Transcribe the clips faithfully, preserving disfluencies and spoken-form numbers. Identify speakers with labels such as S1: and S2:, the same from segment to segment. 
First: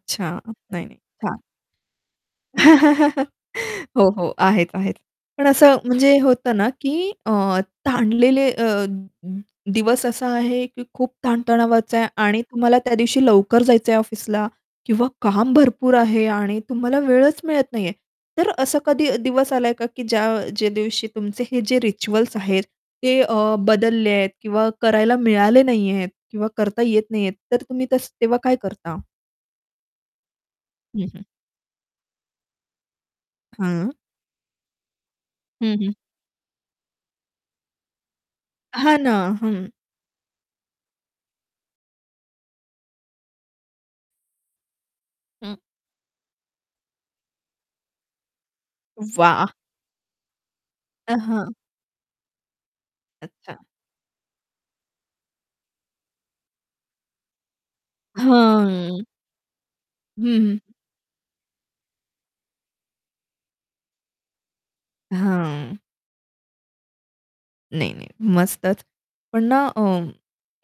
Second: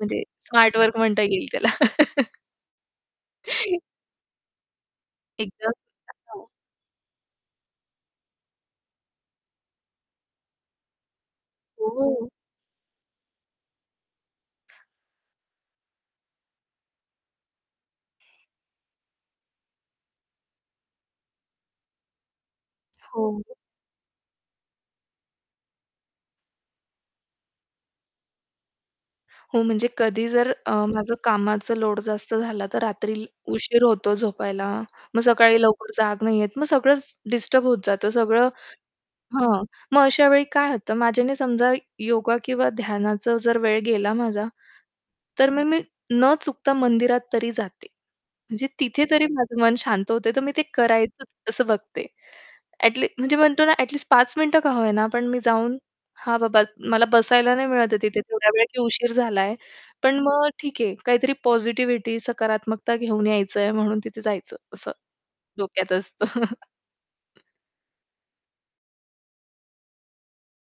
S1: म्हणजे स्मार्ट
S2: नाही,
S1: वर्क
S2: नाही.
S1: म्हणता
S2: छान.
S1: येईल त्याला.
S2: हो, हो, आहेत, आहेत. पण
S1: एकदम
S2: असं म्हणजे हे
S1: [unintelligible]
S2: होतं ना, की अ, ताणलेले अ, दिवस असा आहे की खूप ताण-तणावाचा आहे
S1: हो.
S2: आणि तुम्हाला त्या दिवशी लवकर जायचं आहे ऑफिसला. किंवा काम भरपूर आहे आणि तुम्हाला वेळच मिळत नाहीये. तर असा कधी दिवस आला का की ज्या जे दिवशी तुमचे हे जे रिच्युअल्स आहेत, ते
S1: हो.
S2: अ, बदलले आहेत किंवा करायला मिळाले नाहीयेत. किंवा करता येत नाहीयेत तर तुम्ही तसं तेव्हा काय करता?
S1: हो म्हणजे कधी जर अ,
S2: हं,
S1: माझं
S2: हं.
S1: कामाचं लोड जास्त झाला, तर रात्री उशीर
S2: हं.
S1: होतो झोपायला. मग सकाळी
S2: हं,
S1: लवकर
S2: हं.
S1: जाग नाही येत मग सगळंच डिस्टर्ब होत जातं, सगळं
S2: हां ना,
S1: हां,
S2: हं.
S1: मग अशा वेळी काय होतं माझ्याने समजा, योगा किंवा ध्यानाचं जर वेळ गेला माझा, तर
S2: हं.
S1: मग मी न चुकता मंदिरात तरी जाते. म्हणजे तिथे तरी
S2: वाह!
S1: माझं मन शांत होते, तर मी ते
S2: अ,
S1: करायचंच
S2: हं.
S1: असं बघते ॲटलीस्ट. म्हणजे
S2: अच्छा.
S1: म्हणतो ना ॲटलीस्ट पाच मिनिटं का होईना पण मी जाऊन हा बाबा मला बसायला नाही मिळत आहे तिथे तेवढ्या वेळेला की,
S2: हं.
S1: उशीर झालाय, पण मग
S2: हं, हं.
S1: ठीक आहे काहीतरी पॉझिटिव्हिटी सकारात्मकता घेऊन यायचंय म्हणून तिथे जायचं असं
S2: हां.
S1: डोक्यात असतं.
S2: नाही, नाही. मस्तच पण ना, अ,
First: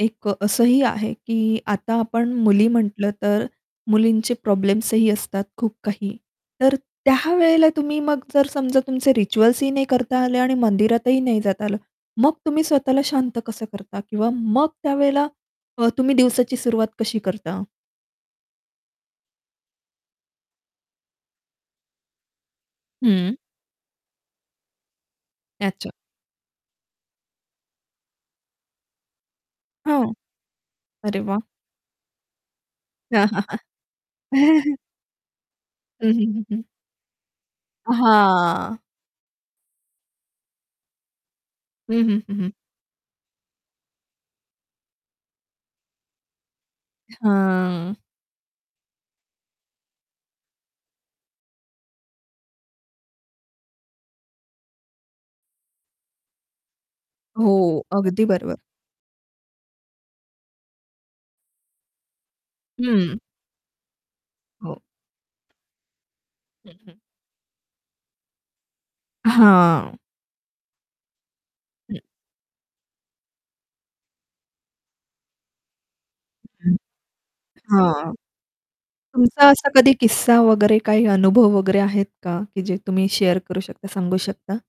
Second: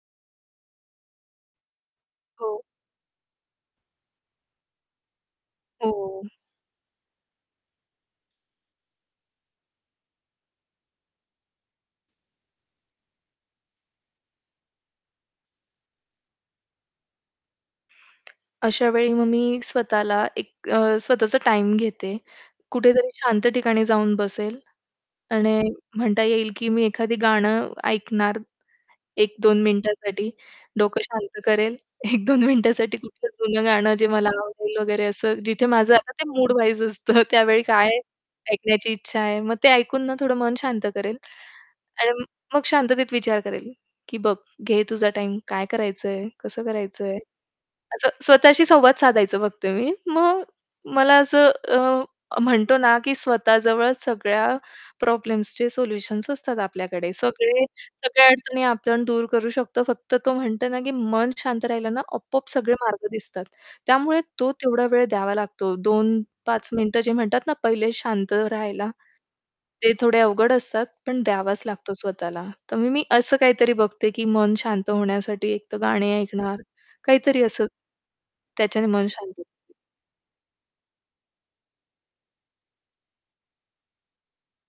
S2: एक असंही आहे, की आता आपण
S1: हो.
S2: मुली म्हंटलं तर, मुलींचे प्रॉब्लेम्स ही असतात खूप काही.
S1: हो.
S2: तर त्या वेळेला तुम्ही मग जर समजा तुमचे रिच्युअल्स ही नाही करता आले आणि मंदिरातही नाही जाता आलं, मग तुम्ही स्वतःला शांत कसं करता किंवा मग त्यावेळेला अ, तुम्ही दिवसाची सुरुवात कशी करता?
S1: अशावेळी मग मी स्वतःला एक अ, स्वतःचा टाईम घेते. कुठेतरी
S2: हं.
S1: शांत ठिकाणी जाऊन बसेल. आणि
S2: अच्छा.
S1: म्हणता येईल की मी एखादं गाणं ऐकणार एक-दोन
S2: हो.
S1: मिनिटासाठी, डोकं
S2: अरे वाह!
S1: शांत करेल, एक-दोन मिनिटासाठी कुठलं जुनं गाणं जे मला आवडेल वगैरे असं जिथे माझं आता
S2: हं,
S1: ते
S2: हं,
S1: मूड
S2: हं, हं.
S1: वाईज असतं त्यावेळी काय
S2: हां.
S1: ऐकण्याची इच्छा आहे. मग ते ऐकून ना थोडं मन शांत करेल
S2: हं, हं.
S1: आणि
S2: हं, हं.
S1: मग शांततेत विचार करेल, की बघ घे तुझा टाईम काय करायचंय, कसं करायचंय.
S2: हां.
S1: असं स्वतःशी संवाद साधायचं फक्त मी. मग मला असं अ, म्हणतो ना की स्वतः जवळ सगळ्या प्रॉब्लेम्सचे सोल्युशन्स असतात आपल्याकडे, सगळे
S2: हो, अगदी
S1: सगळ्या
S2: बरोबर.
S1: अडचणी आपण दूर करू शकतो फक्त तो म्हणतो ना, की मन शांत राहिलं ना आपोआप सगळे मार्ग
S2: हं.
S1: दिसतात. त्यामुळे तो
S2: हो.
S1: तेवढा वेळ द्यावा लागतो, दोन-पाच
S2: हं, हं.
S1: मिनिटं जे म्हणतात ना पहिले शांत राहायला. ते
S2: हां.
S1: थोडे अवघड असतात पण द्यावाच लागतो
S2: हं.
S1: स्वतःला. तर मग मी असं काहीतरी बघते की मन शांत होण्यासाठी एकतर गाणे ऐकणार
S2: हं.
S1: काहीतरी असं,
S2: हां.
S1: त्याच्याने मन शांती
S2: तुमचा असा
S1: [unintelligible]
S2: कधी किस्सा वगैरे काही अनुभव वगैरे आहेत का? की जे तुम्ही शेअर करू शकता, सांगू शकता?